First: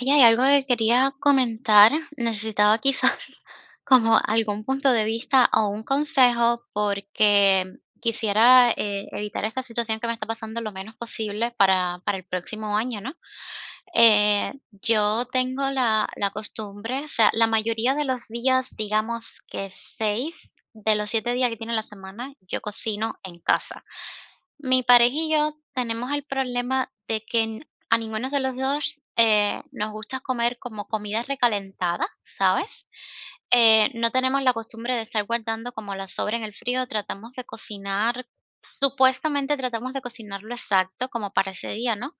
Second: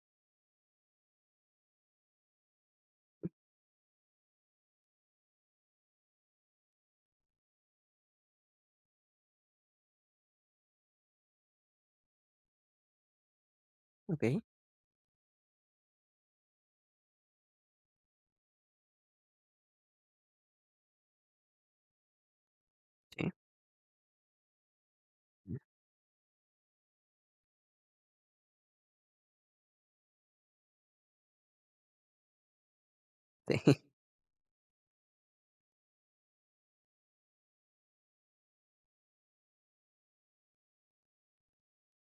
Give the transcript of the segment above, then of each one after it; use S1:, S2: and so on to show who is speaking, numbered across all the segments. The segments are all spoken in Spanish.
S1: Oye, hay algo que quería comentar. Necesitaba quizás como algún punto de vista o un consejo porque quisiera evitar esta situación que me está pasando lo menos posible para el próximo año, ¿no?
S2: Okey,
S1: Yo tengo la costumbre, o sea, la mayoría de los días, digamos que 6 de los 7 días que tiene la semana, yo cocino
S2: sí,
S1: en casa. Mi pareja y yo
S2: sí,
S1: tenemos el problema de que a ninguno de los dos nos gusta comer como comida recalentada, ¿sabes? Eh, no tenemos la costumbre de estar guardando como la sobra en el frío, tratamos de cocinar, supuestamente tratamos de cocinar lo exacto como para ese día, ¿no?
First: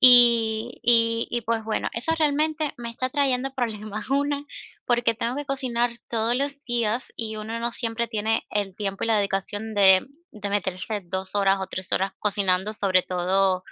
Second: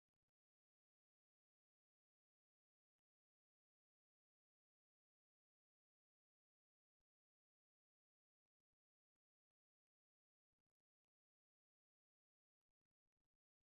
S1: Pues, bueno, eso realmente me está trayendo problemas. Una, porque tengo que cocinar todos los días y uno no siempre tiene el tiempo y la dedicación de meterse 2 horas o 3 horas cocinando, sobre todo,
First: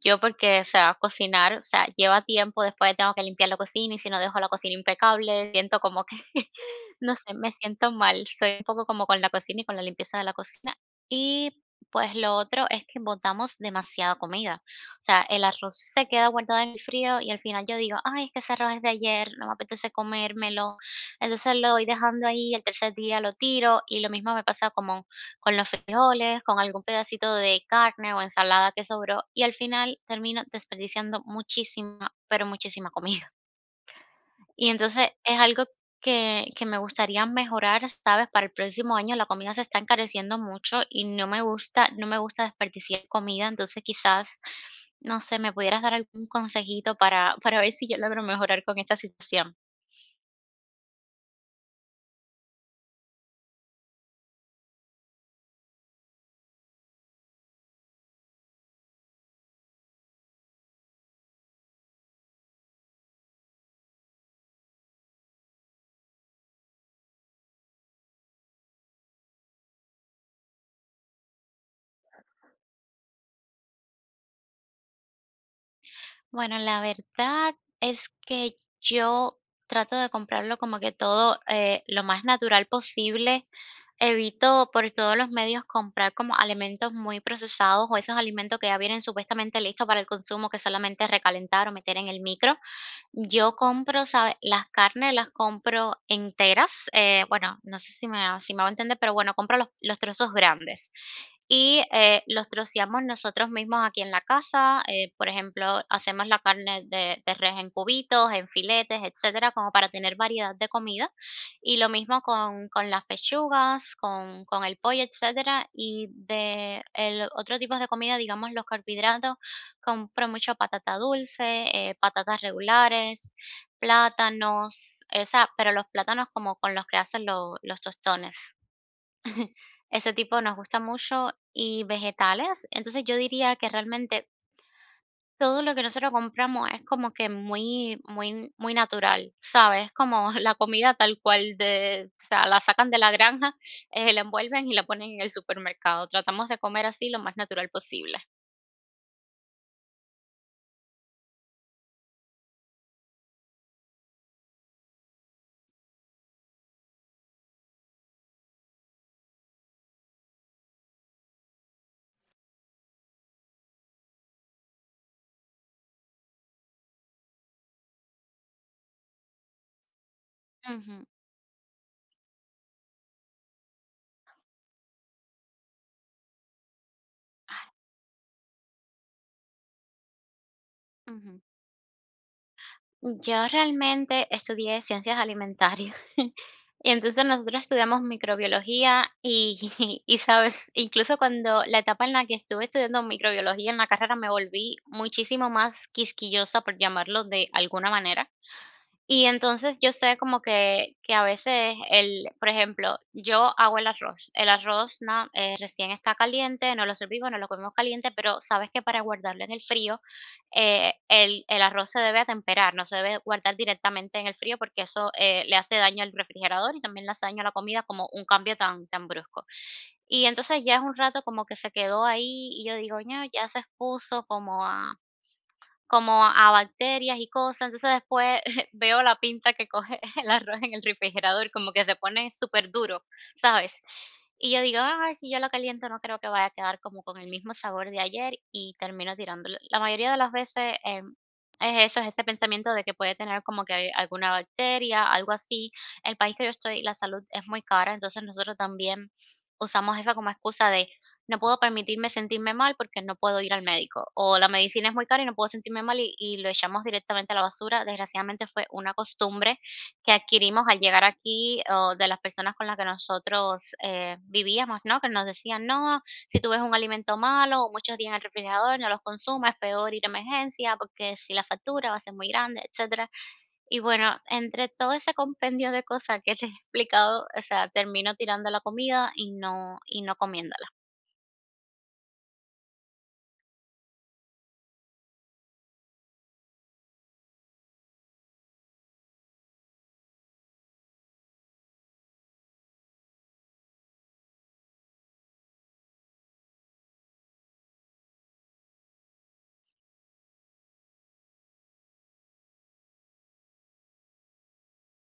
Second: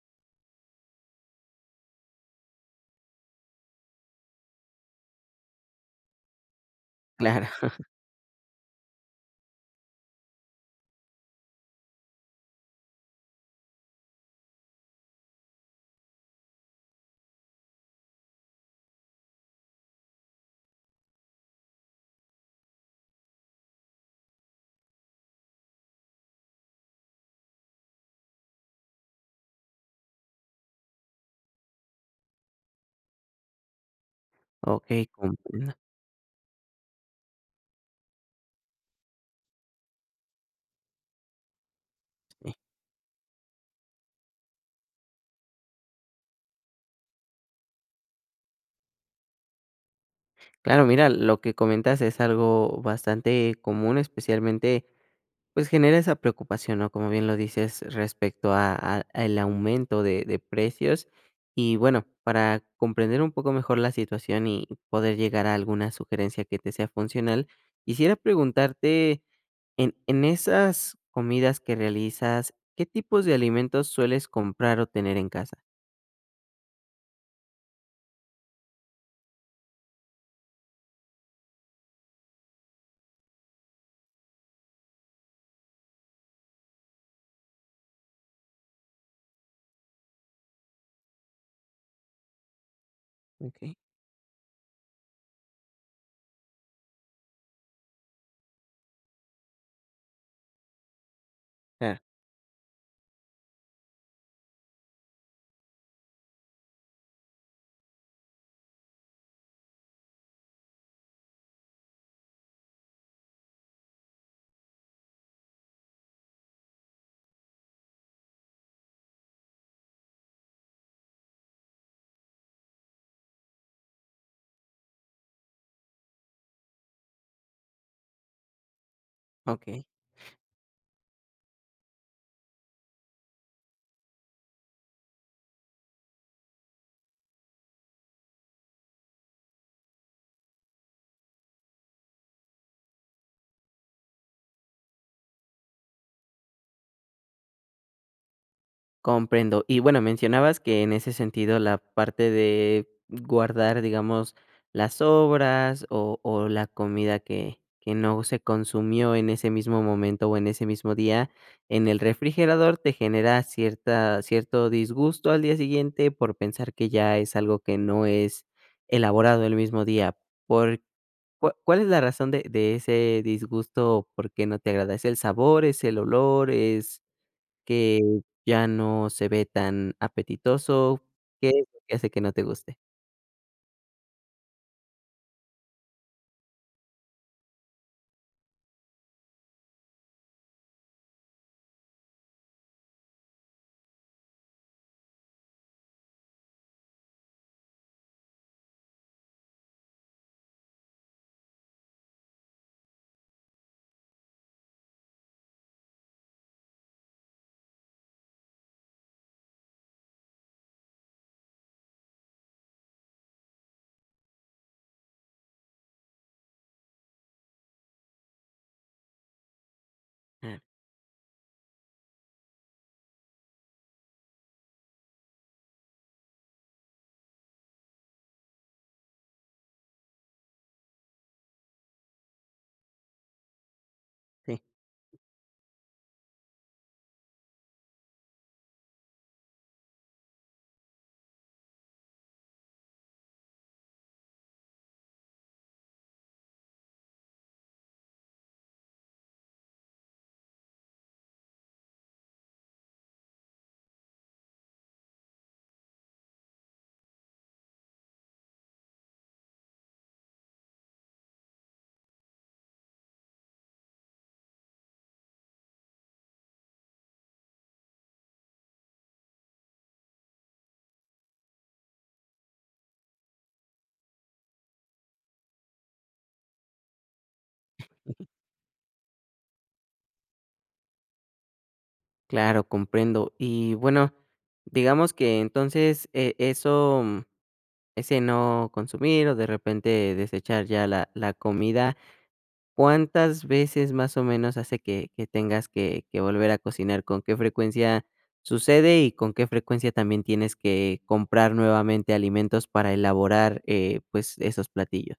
S1: yo porque, o sea, cocinar, o sea, lleva tiempo, después tengo que limpiar la cocina y si no dejo la cocina impecable, siento como que, no sé,
S2: claro,
S1: me siento mal. Soy un poco como con la cocina y con la limpieza de la cocina. Y pues lo otro es que botamos demasiada comida. O sea, el arroz se queda guardado en el frío y al final yo digo, ay, es que ese arroz es de ayer, no me apetece comérmelo. Entonces lo voy dejando ahí, el tercer día lo tiro y lo mismo me pasa como con los frijoles, con algún pedacito de carne o ensalada que sobró y al final termino desperdiciando muchísima, pero muchísima comida. Y
S2: okey,
S1: entonces es algo
S2: comprendo.
S1: que me gustaría mejorar, ¿sabes? Para el próximo año la comida se está encareciendo mucho y no me gusta desperdiciar comida, entonces quizás, no sé, me pudieras dar algún consejito para ver si yo logro mejorar con esta situación.
S2: Claro, mira, lo que comentas es algo bastante común, especialmente, pues, genera esa preocupación, ¿no? Como bien lo dices, respecto a al aumento de precios. Y bueno, para comprender un poco mejor la situación y poder llegar a alguna sugerencia que te sea funcional, quisiera preguntarte, en esas comidas que realizas, ¿qué tipos de alimentos sueles comprar o tener en casa?
S1: Bueno, la verdad es que yo trato de comprarlo como que todo lo más natural posible. Evito por todos los medios comprar como alimentos muy procesados o esos alimentos que ya vienen supuestamente listos para el consumo que solamente es recalentar o meter en el micro. Yo
S2: Okey,
S1: compro, ¿sabes? Las carnes las compro enteras, bueno, no sé si me, si me va a entender, pero bueno, compro los trozos grandes y
S2: claro,
S1: los troceamos nosotros mismos aquí en la casa. Eh, por ejemplo, hacemos la carne de res en cubitos, en filetes, etcétera, como para tener variedad de comida. Y lo mismo con las pechugas, con el pollo, etcétera. Y de el otro tipo de comida, digamos, los carbohidratos. Compro mucha patata dulce, patatas regulares, plátanos, esa, pero los plátanos como con los que hacen los tostones.
S2: okey.
S1: Ese tipo nos gusta mucho y vegetales. Entonces yo diría que realmente todo lo que nosotros compramos es como que muy, muy, muy natural, ¿sabes? Como la comida tal cual de, o sea, la sacan de la granja, la envuelven y la ponen en el supermercado. Tratamos de comer así lo más natural posible.
S2: Comprendo. Y bueno, mencionabas que en ese sentido la parte de guardar, digamos, las sobras o la comida que no se consumió en ese mismo momento o en ese mismo día en el refrigerador te genera cierta, cierto disgusto al día siguiente por pensar que ya es algo que no es elaborado el mismo día. ¿Por,
S1: Ujú,
S2: ¿Cuál es la razón de ese disgusto? ¿O por qué no te agrada? ¿Es el sabor? ¿Es el olor? ¿Es que ya no se ve tan apetitoso?
S1: ujú.
S2: ¿Qué es lo que hace que no te guste?
S1: Yo realmente estudié ciencias alimentarias. Y entonces nosotros estudiamos microbiología y, y sabes, incluso cuando la etapa en la que estuve estudiando microbiología en la carrera me volví muchísimo más quisquillosa, por llamarlo de alguna manera. Y entonces yo sé como que a veces el por ejemplo, yo hago el arroz. El arroz, na recién está caliente, no lo servimos, no lo comemos caliente, pero sabes que para guardarlo en el frío, el arroz se debe atemperar, no se debe guardar directamente en el frío, porque eso, le hace daño al refrigerador y también le hace daño a la comida como un cambio tan tan brusco. Y
S2: Ah,
S1: entonces ya es un rato como que se quedó ahí y yo digo: "No, ya se expuso como a bacterias y cosas". Entonces después veo la pinta que coge el arroz en el refrigerador, como que se pone súper duro, ¿sabes? Y
S2: sí,
S1: yo digo, ay, si yo lo caliento no creo que vaya a quedar como con el mismo sabor de ayer y termino tirándolo. La mayoría de las veces es eso, es ese pensamiento de que puede tener como que alguna bacteria, algo así. El país que yo estoy, la salud es muy cara, entonces nosotros también usamos eso como excusa de, no puedo permitirme sentirme mal porque no puedo ir al médico, o la medicina es muy cara y no puedo sentirme mal y lo echamos directamente a la basura. Desgraciadamente fue una costumbre que adquirimos al llegar aquí, o de las personas con las que nosotros, vivíamos, ¿no? Que nos decían: "No, si tú ves un alimento malo o muchos días en el refrigerador, no los consumas, es peor ir a emergencia porque si la factura va a ser muy grande", etcétera. Y bueno, entre todo ese compendio de cosas que te he explicado, o sea, termino tirando la comida y no comiéndola.
S2: claro, comprendo. Y bueno, digamos que entonces, eso, mm, ese no consumir o de repente desechar ya la comida, ¿cuántas veces más o menos hace que tengas que volver a cocinar? ¿Con qué frecuencia sucede y con qué frecuencia también tienes que comprar nuevamente alimentos para elaborar, pues, esos platillos?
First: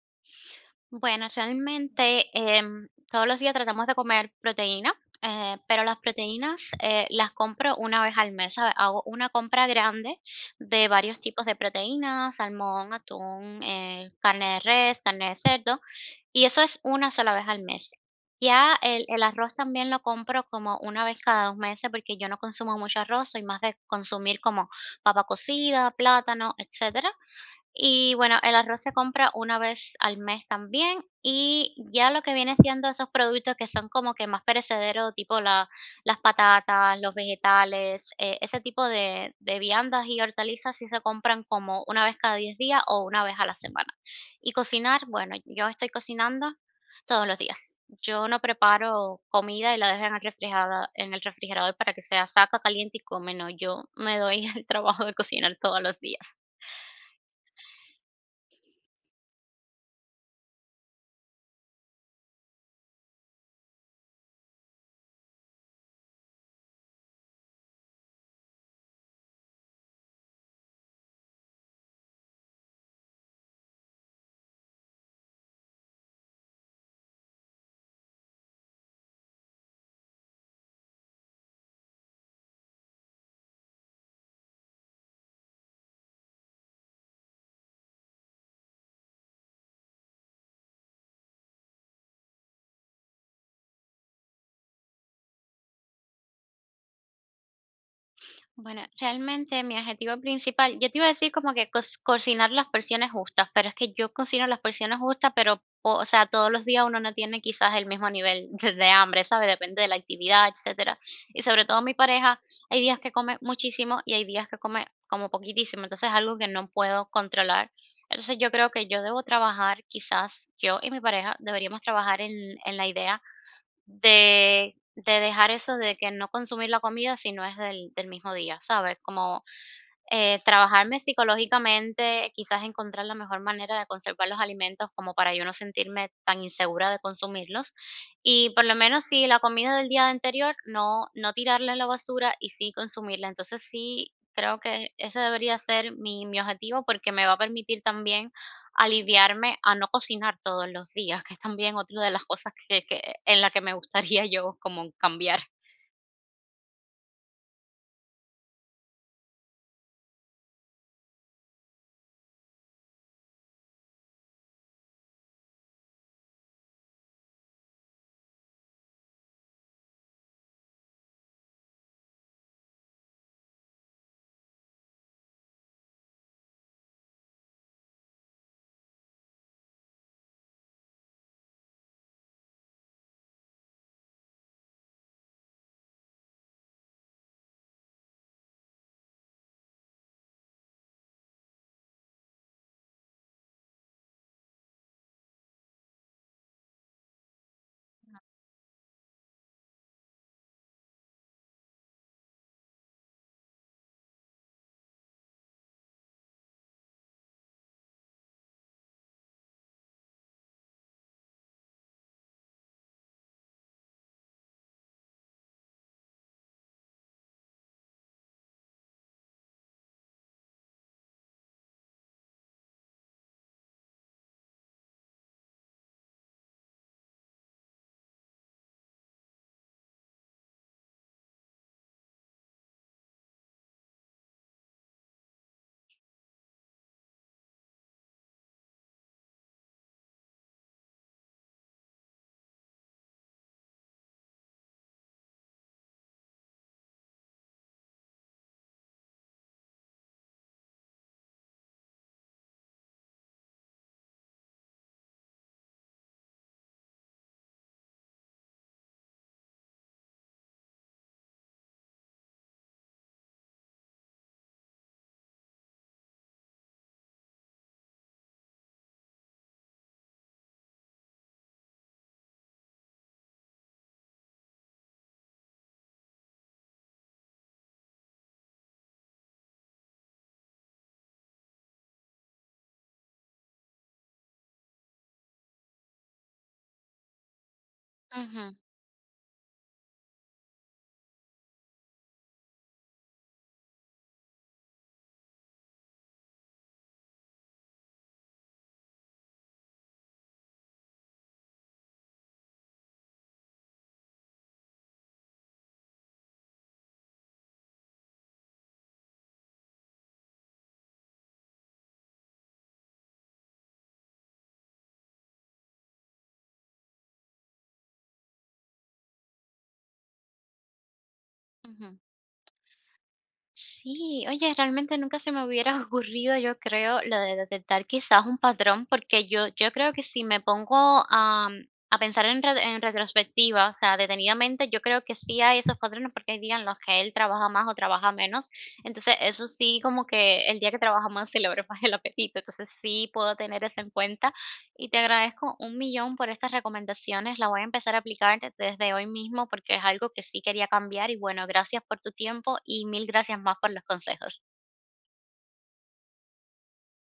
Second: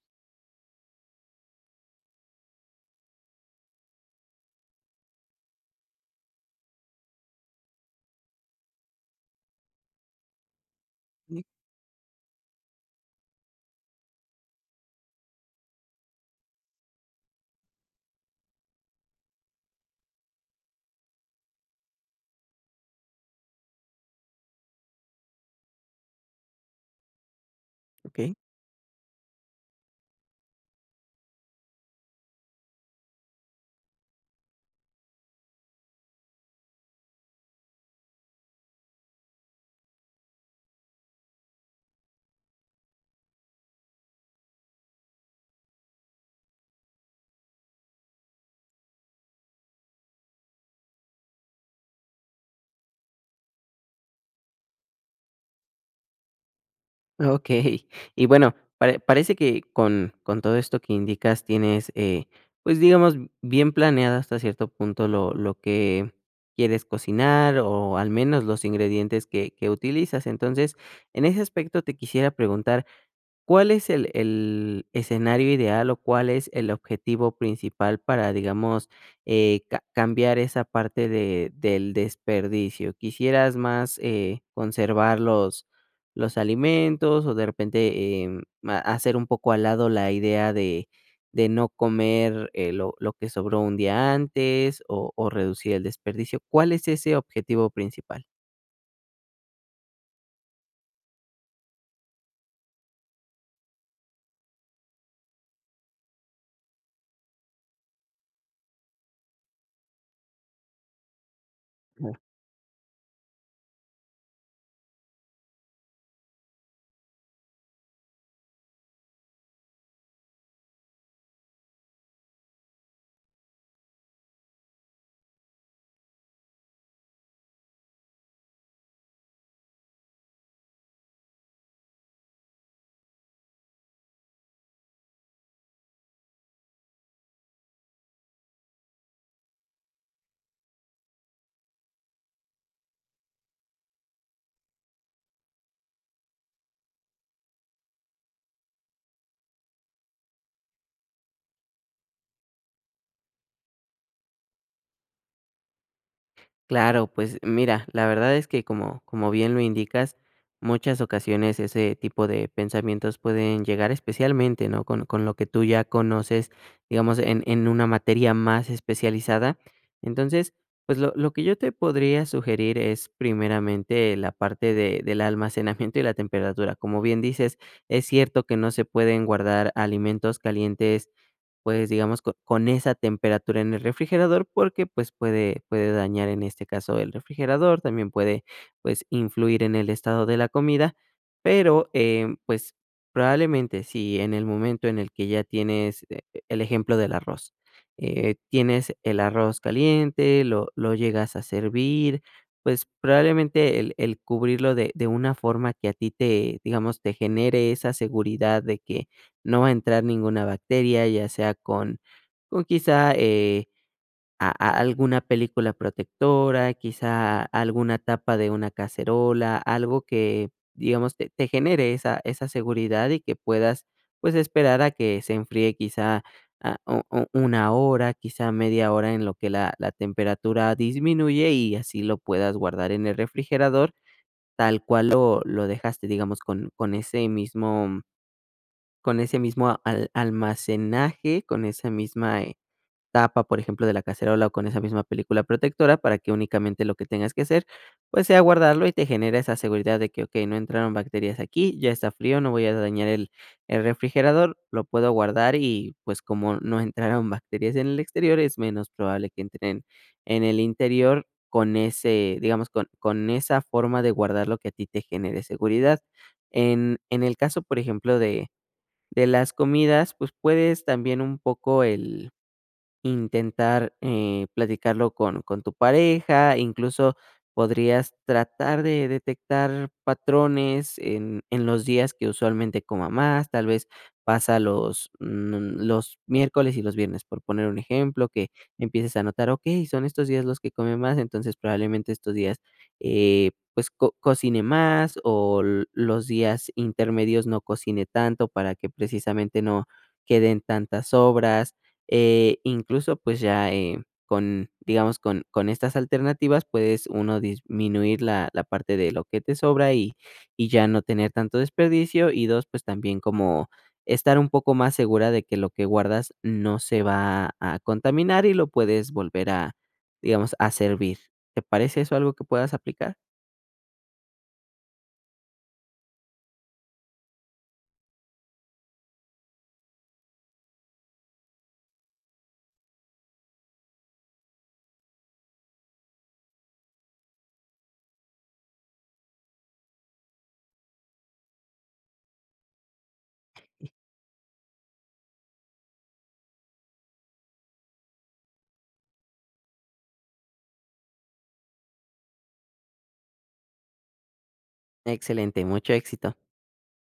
S1: Bueno, realmente todos los días tratamos de comer proteína, pero las proteínas las compro una vez al mes, ¿sabe? Hago una compra grande de varios
S2: Mm,
S1: tipos de proteínas, salmón, atún, carne de res, carne de cerdo, y eso es una sola vez al mes. Ya el arroz también lo compro como una vez cada dos meses porque yo no consumo mucho arroz, soy más de consumir como papa cocida, plátano, etcétera. Y
S2: okey.
S1: bueno, el arroz se compra una vez al mes también y ya lo que viene siendo esos productos que son como que más perecederos, tipo las patatas, los vegetales, ese tipo de viandas y hortalizas sí se compran como una vez cada 10 días o una vez a la semana. Y cocinar, bueno, yo estoy cocinando todos los días. Yo no preparo comida y la dejo en el refrigerador para que sea saca caliente y come, no, yo me doy el trabajo de cocinar todos los días.
S2: Ok, y bueno, parece que con todo esto que indicas tienes, pues, digamos, bien planeado hasta cierto punto lo que quieres cocinar, o al menos los ingredientes que utilizas. Entonces, en ese aspecto te quisiera preguntar, ¿cuál es el escenario ideal o cuál es el objetivo principal para, digamos, ca cambiar esa parte de del desperdicio? ¿Quisieras más, conservar los alimentos o de repente, em, ha hacer un poco al lado la idea de no comer, lo que sobró un día antes o reducir el desperdicio? ¿Cuál es ese objetivo principal?
S1: Bueno, realmente mi objetivo principal, yo te iba a decir como que cocinar las porciones justas, pero es que yo cocino las porciones justas, pero, o sea, todos los días uno no tiene quizás el mismo nivel de hambre, ¿sabes? Depende de la actividad, etcétera. Y sobre todo mi pareja, hay días que come muchísimo y hay días que come como poquitísimo, entonces es algo que no puedo controlar. Entonces yo creo que yo debo trabajar, quizás yo y mi pareja deberíamos trabajar en la idea de dejar eso de que no consumir la comida si no es del mismo día, ¿sabes? Como trabajarme psicológicamente, quizás encontrar la mejor manera de conservar los alimentos como para yo no sentirme tan insegura de consumirlos. Y por lo menos si la comida del día anterior, no, no tirarla en la basura y sí consumirla. Entonces sí, creo que ese debería ser mi objetivo porque me va a permitir también aliviarme a no cocinar todos los días, que es también otra de las cosas en la que me gustaría yo como cambiar.
S2: Claro, pues mira, la verdad es que como, como bien lo indicas, muchas ocasiones ese tipo de pensamientos pueden llegar especialmente, ¿no? Con lo que tú ya conoces, digamos, en una materia más especializada. Entonces, pues lo que yo te podría sugerir es primeramente la parte de, del almacenamiento y la temperatura. Como bien dices, es cierto que no se pueden guardar alimentos calientes, pues, digamos, co con esa temperatura en el refrigerador, porque, pues, puede dañar, en este caso, el refrigerador, también puede, pues, influir en el estado de la comida, pero, pues, probablemente, si en el momento en el que ya tienes, el ejemplo del arroz, tienes el arroz caliente, lo llegas a servir, pues, probablemente el cubrirlo de una forma que a ti te, digamos, te genere esa seguridad de que no va a entrar ninguna bacteria, ya sea con quizá, a alguna película protectora, quizá alguna tapa de una cacerola, algo que, digamos, te te genere esa esa seguridad y que puedas, pues, esperar a que se enfríe quizá, ah, u u una hora, quizá media hora en lo que la temperatura disminuye y así lo puedas guardar en el refrigerador, tal cual lo dejaste, digamos, con ese mismo al almacenaje, con esa misma, tapa, por ejemplo, de la cacerola o con esa misma película protectora para que únicamente lo que tengas que hacer, pues, sea guardarlo y te genera esa seguridad de que, okey, no entraron bacterias aquí, ya está frío, no voy a dañar el refrigerador, lo puedo guardar y, pues, como no entraron bacterias en el exterior, es menos probable que entren en el interior con ese, digamos, con esa forma de guardarlo que a ti te genere seguridad. En el caso, por ejemplo, de las comidas, pues, puedes también un poco el intentar, platicarlo con tu pareja, incluso podrías tratar de detectar patrones en los días que usualmente coma más, tal vez pasa los, mm, los miércoles y los viernes, por poner un ejemplo, que
S1: Ujú,
S2: empieces a notar, okey, son estos días los que come más, entonces probablemente estos días, pues, co cocine más o l los días intermedios no cocine tanto para que precisamente no queden tantas sobras. Incluso, pues ya, con, digamos, con estas alternativas puedes uno disminuir la, la parte de lo que te sobra y ya no tener tanto desperdicio. Y dos, pues también como estar un poco más segura de que lo que guardas no se va a contaminar y lo puedes volver a, digamos, a servir. ¿Te
S1: ujú.
S2: parece eso algo que puedas aplicar?
S1: Sí, oye, realmente nunca se me hubiera ocurrido, yo creo, lo de detectar quizás un patrón, porque yo creo que si me pongo a pensar en, en retrospectiva, o sea, detenidamente, yo creo que sí hay esos patrones porque hay días en los que él trabaja más o trabaja menos. Entonces, eso sí, como que el día que trabaja más se le abre más el apetito. Entonces, sí puedo tener eso en cuenta y te agradezco un millón por estas recomendaciones. La voy a empezar a aplicar desde hoy mismo porque es algo que sí quería cambiar. Y bueno, gracias por tu tiempo y mil gracias más por los consejos.
S2: Excelente, mucho éxito.